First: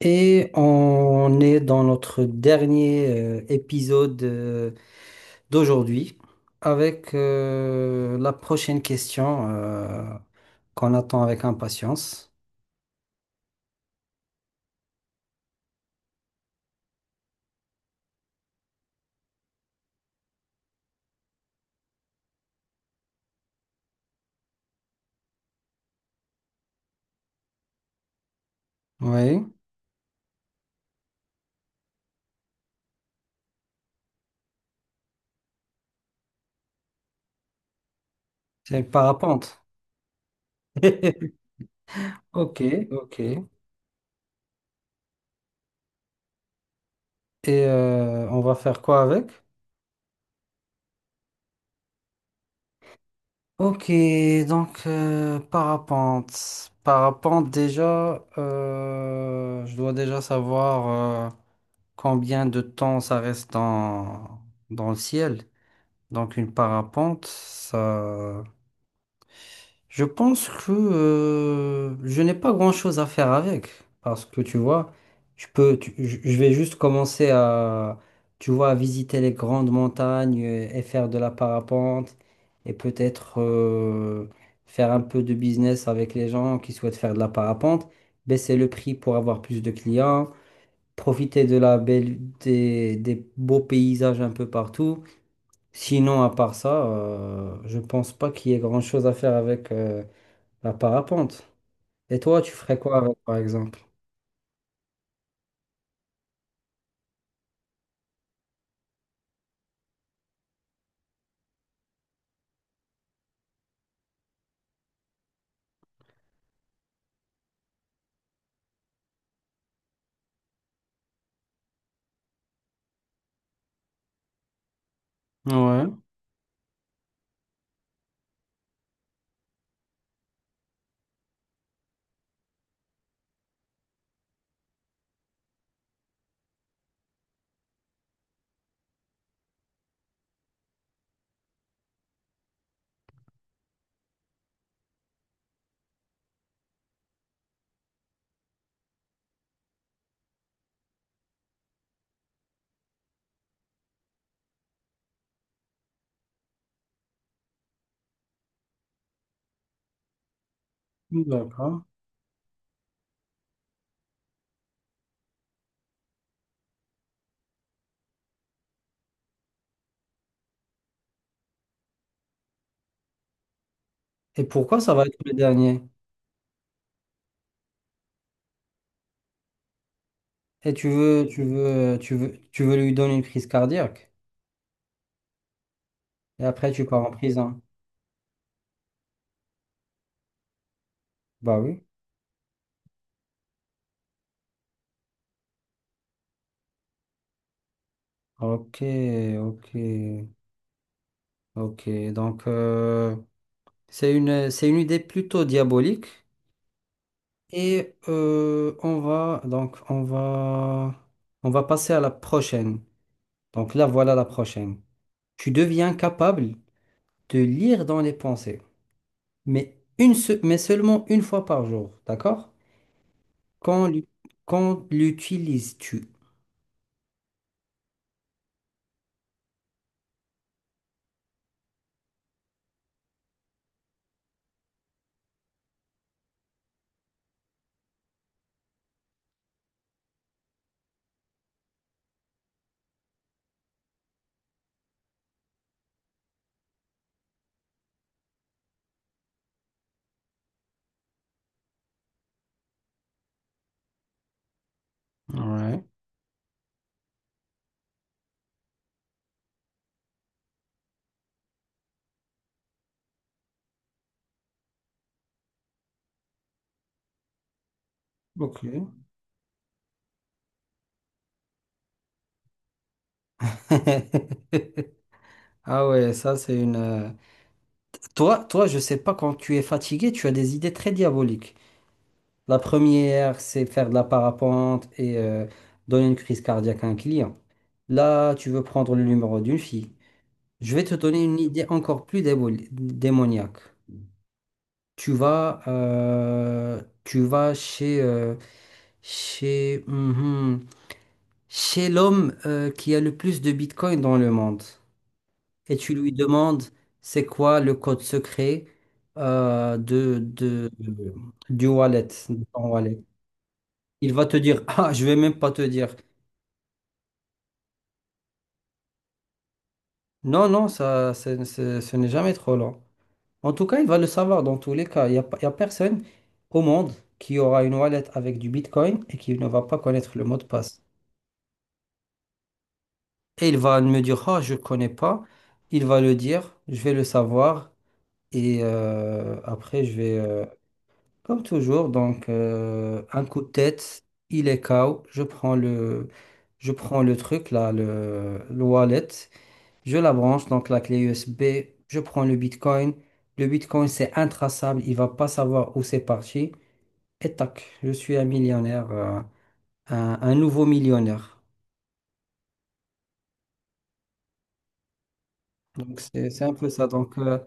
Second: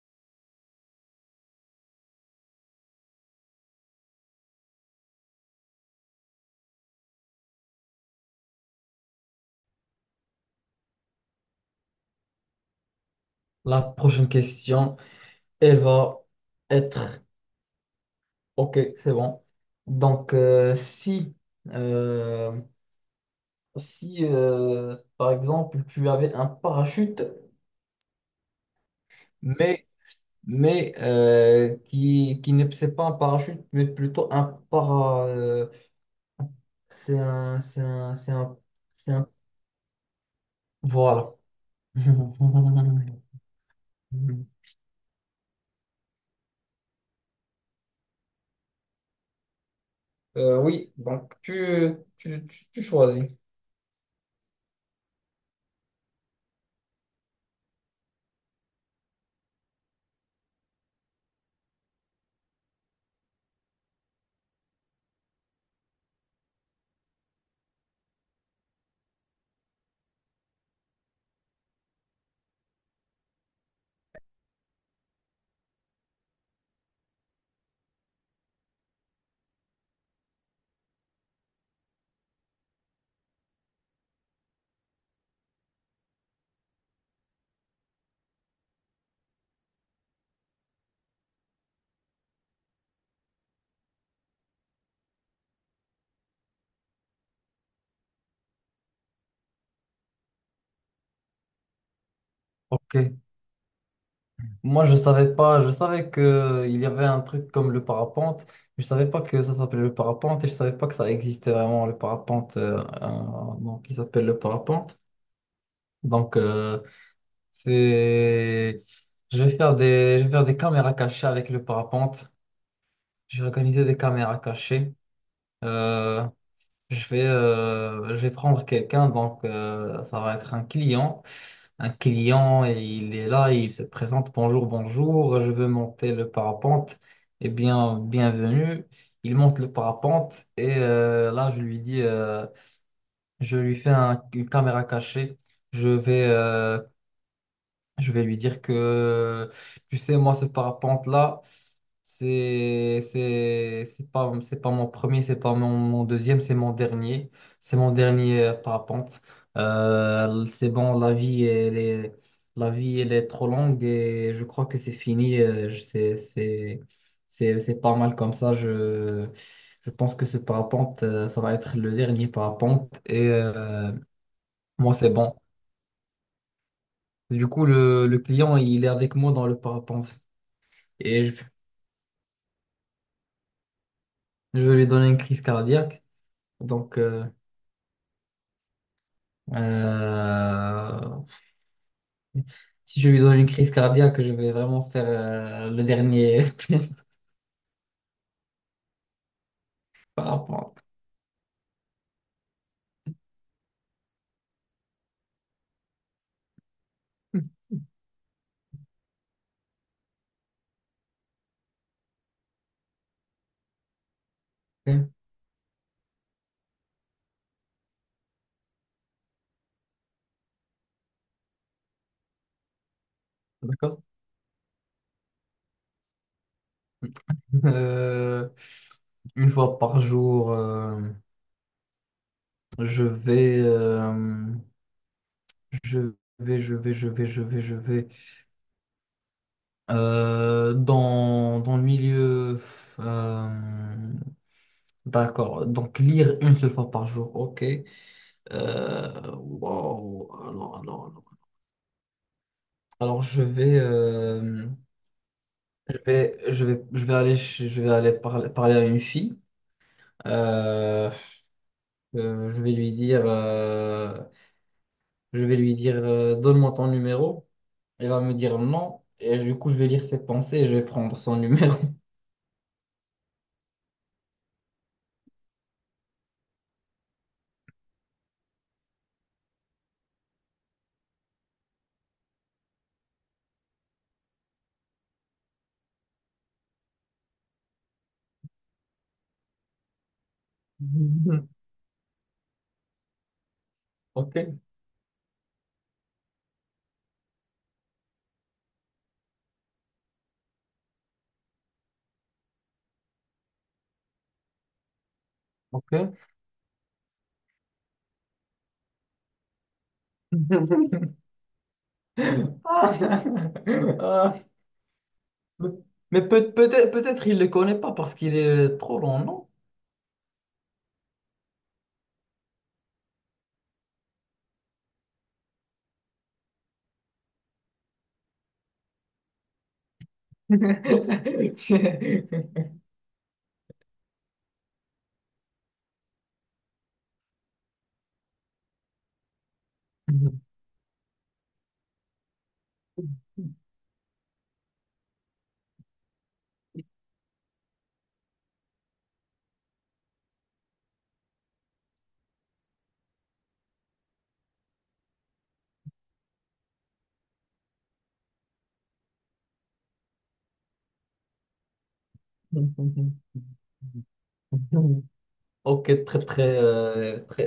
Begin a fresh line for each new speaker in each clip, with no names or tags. Et on est dans notre dernier épisode d'aujourd'hui avec la prochaine question qu'on attend avec impatience.
La prochaine question, elle va être... Ok, c'est bon. Donc, euh, si par exemple, tu avais un parachute,
Oui,
mais, mais qui ne c'est pas un parachute, mais plutôt un para... c'est un, c'est un, c'est un,
c'est le
c'est un-
parapente.
Voilà.
Ok, ok. Et on va faire quoi avec?
Oui, donc tu choisis.
Ok, donc parapente. Parapente déjà, je dois déjà savoir combien de temps ça reste dans le ciel. Donc une parapente, ça... Je pense que je n'ai pas grand-chose à faire avec. Parce que tu vois, je peux, je vais juste commencer à, tu vois, à visiter les grandes montagnes et faire de la parapente. Et peut-être faire un peu de business avec les gens qui souhaitent faire de la parapente. Baisser le prix pour avoir plus de clients. Profiter de la belle, des beaux paysages un peu partout. Sinon, à part ça, je pense pas qu'il y ait grand-chose à faire avec la parapente. Et toi, tu ferais quoi
Ok.
avec, par exemple?
Moi, je savais pas, je savais que il y avait un truc comme le parapente, mais je savais pas que ça s'appelait le parapente et je savais pas que ça existait vraiment le parapente donc il s'appelle le parapente. Donc c'est je vais faire des caméras cachées avec le parapente. J'ai organisé des caméras cachées.
Ouais,
Euh, je vais, je vais prendre quelqu'un, donc ça va être un client. Un client, et il est là, il se présente, bonjour, bonjour, je veux monter le parapente. Eh bien, bienvenue. Il monte le parapente et là, je lui dis, je lui fais une caméra cachée. Je vais euh, je vais lui dire que, tu sais, moi, ce parapente-là, c'est pas mon premier, c'est pas mon deuxième, c'est mon dernier. C'est mon dernier parapente. C'est bon,
d'accord.
la vie, elle est trop longue et je crois que c'est fini. C'est pas mal comme ça. Je pense que ce parapente, ça va être le dernier parapente et
Et pourquoi ça
moi,
va
c'est
être le
bon.
dernier?
Du coup, le client, il est avec moi dans le parapente
Et tu
et
veux, tu veux, tu veux, tu veux lui donner une crise cardiaque.
je vais lui donner une crise cardiaque.
Et après, tu
Donc,
pars en prison.
euh,
Bah oui.
si je lui donne une crise cardiaque, je vais vraiment faire le dernier
Ok, ok,
parapente.
ok. Donc, c'est une idée plutôt diabolique. Et on va passer à la prochaine. Donc là, voilà la prochaine.
Ok,
Tu deviens capable de lire dans les pensées, mais, mais seulement une fois par jour, d'accord? Quand,
d'accord?
l'u- quand l'utilises-tu?
Euh, une fois par jour, je vais, je vais, je vais, je vais, je vais, je vais dans, dans le milieu. euh, D'accord. Donc, lire une seule fois par jour. OK. Wow. Alors. Alors, je vais,
Ouais,
je vais aller, je vais aller parler, parler à une fille. Euh, euh, je vais lui dire, euh, je vais lui dire, donne-moi ton numéro. Elle va me dire
ok.
non. Et du coup, je vais lire ses pensées et je vais prendre son numéro.
Ah ouais, Toi, toi, je sais pas, quand tu es fatigué, tu as des idées très diaboliques. La première, c'est faire de la parapente et donner une crise cardiaque à un client. Là, tu veux prendre le numéro d'une fille. Je vais te donner une idée encore plus démoniaque.
OK.
Tu vas chez, mhm, chez l'homme qui a le plus de Bitcoin dans le monde et tu lui
OK.
demandes c'est quoi le code secret euh, de, de, du wallet, de ton wallet. Il va
Ah.
te dire, ah, je vais même pas te
Mais
dire.
peut-être il ne le connaît pas parce qu'il est trop long, non?
Non, non, ce n'est jamais trop long. En tout cas, il va le savoir dans tous les cas. Il n'y a, pas- il y a personne au monde qui aura une wallet avec du Bitcoin et qui ne va pas connaître le mot de passe. Et il va me dire, ah, je ne connais pas. Il va le dire, je vais le savoir. Et après, comme toujours, donc un coup de tête, il est KO. Je prends le truc, là, le wallet. Je la branche, donc la clé USB, je prends le Bitcoin. Le Bitcoin, c'est intraçable, il va pas savoir où c'est parti. Et tac, je suis un millionnaire, un nouveau millionnaire. Donc
Ok, très
c'est
très
c'est un peu ça. Donc
très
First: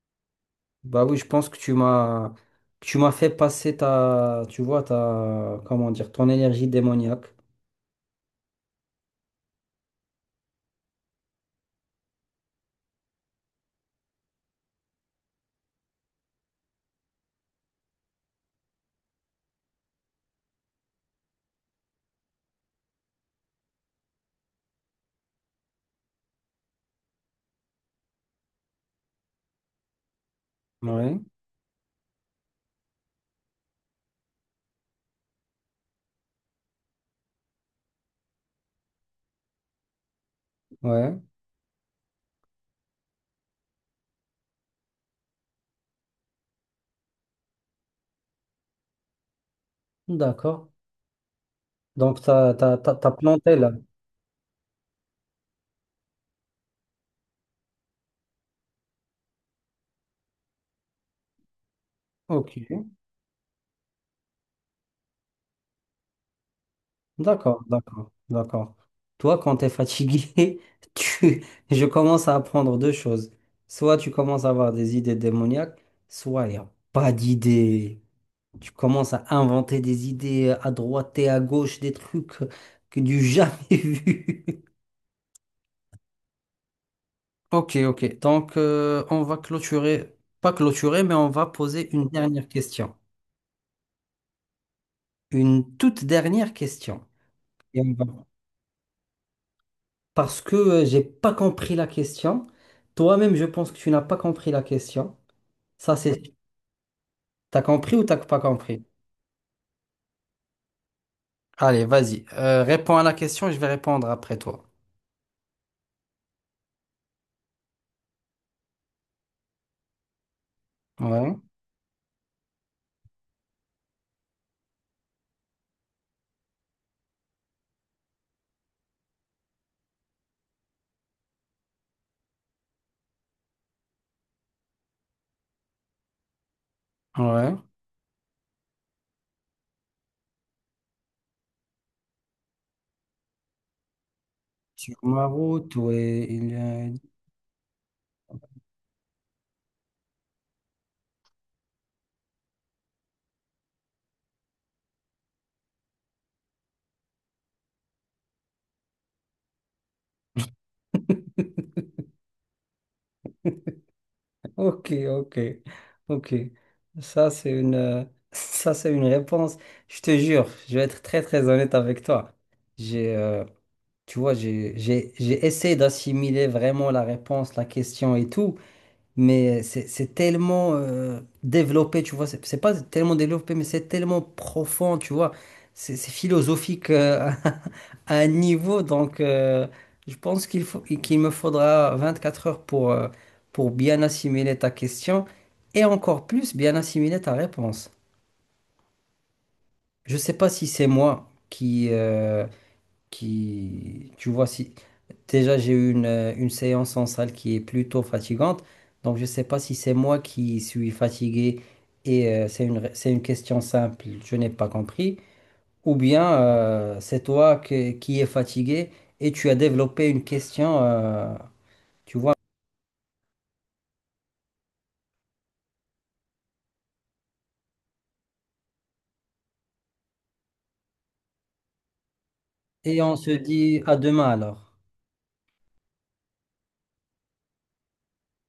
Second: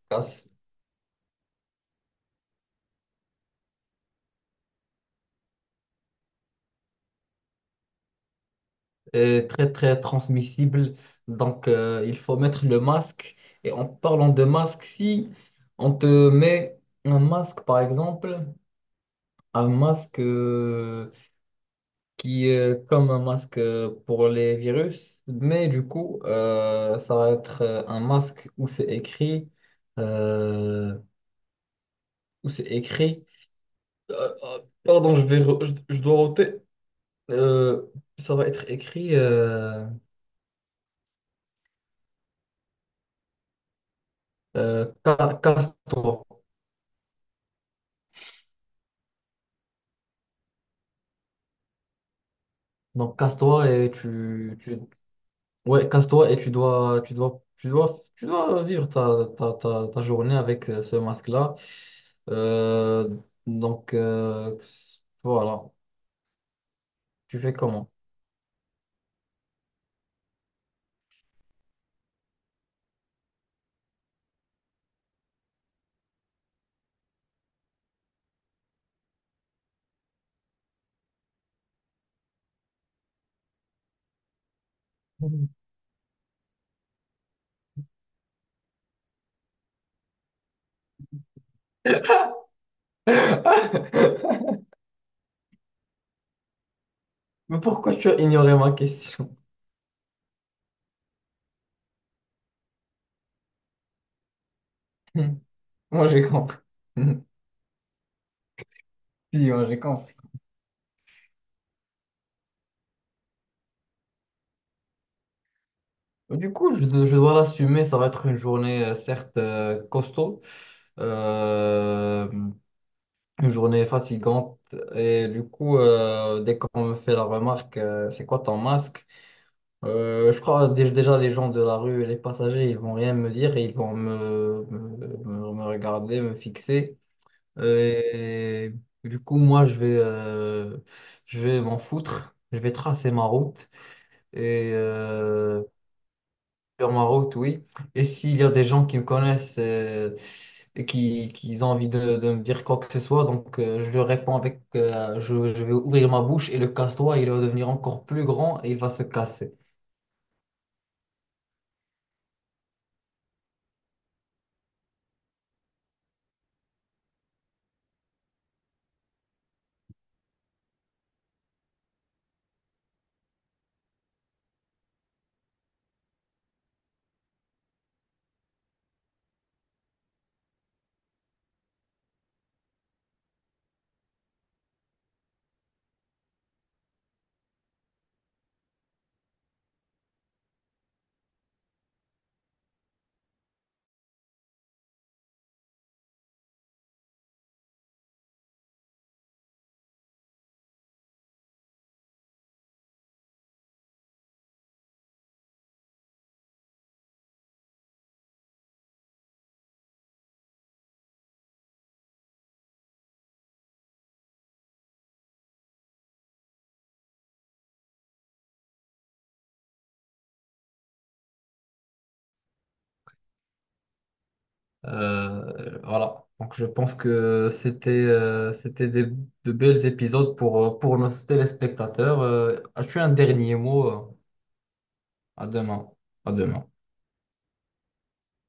efficace
bah oui, je pense que tu m'as fait passer ta, tu vois, ta, comment dire, ton énergie démoniaque.
et très très transmissible. Donc il faut mettre le masque. Et en parlant de masque, si on te met un masque par exemple, un masque, qui est comme un masque pour les virus, mais du coup, ça va être un masque où c'est écrit, euh,
Ouais,
où c'est écrit, pardon, je vais, je dois ôter, euh, ça va être écrit,
ouais,
casse-toi.
d'accord. Donc t'as
Donc,
planté
casse-toi
là.
et tu, ouais, casse-toi et tu dois vivre ta journée avec ce masque-là.
Ok.
Euh, donc, euh, voilà. Tu fais
D'accord,
comment?
d'accord, d'accord. Toi, quand tu es fatigué, tu... je commence à apprendre deux choses. Soit tu commences à avoir des idées démoniaques, soit il n'y a pas d'idées. Tu commences à inventer des idées à droite et à gauche, des trucs que du jamais vu.
Mhm.
Ok, ok. Donc, on va clôturer, pas clôturer, mais on va poser une dernière question. Une toute dernière question.
Mais
Et on
pourquoi
va
tu as ignoré ma question?
parce que j'ai pas compris la question. Toi-même, je pense que tu n'as pas compris la question. Ça,
Moi, j'ai
c'est...
compris.
T'as compris ou t'as pas compris?
Si, moi, j'ai compris.
Allez, vas-y. Réponds à la question, je vais répondre après toi.
Du coup, je dois l'assumer. Ça va être une journée, certes, costaud.
Ouais,
Euh, une journée fatigante. Et du coup, dès qu'on me fait la remarque, c'est quoi ton masque? Je crois déjà les gens de la rue et les passagers, ils vont rien me dire et ils vont me regarder, me fixer.
ouais.
Et du coup, moi, je vais m'en foutre. Je vais tracer ma route. Et
Sur ma route, ouais, il y a...
sur ma route, oui. Et s'il y a des gens qui me connaissent et qui ont envie de me dire quoi que ce soit, donc je leur réponds avec je vais ouvrir ma bouche et le casse-toi, il va devenir encore plus grand et il va se casser.
Ok, ok, ok. Ça, c'est une... euh, Ça, c'est une réponse. Je te jure, je vais être très, très honnête avec toi. J'ai... euh, Tu vois, j'ai essayé d'assimiler vraiment la réponse, la question et tout. Mais c'est tellement développé, tu vois. C'est pas tellement développé, mais c'est tellement profond, tu vois. C'est philosophique à un niveau. Donc, je pense qu'il me faudra 24 heures pour bien assimiler ta question et encore plus bien assimiler ta réponse. Je sais pas si c'est moi qui, tu vois, si déjà j'ai eu une séance en salle qui est plutôt fatigante, donc je sais pas si c'est moi qui suis fatigué et c'est une question simple, je n'ai pas compris, ou bien c'est qui es fatigué et tu as développé une question, tu vois,
Voilà. Donc je pense que c'était de belles épisodes pour nos téléspectateurs. As-tu
et
un
on se
dernier
dit
mot?
à demain alors.
À demain. À demain.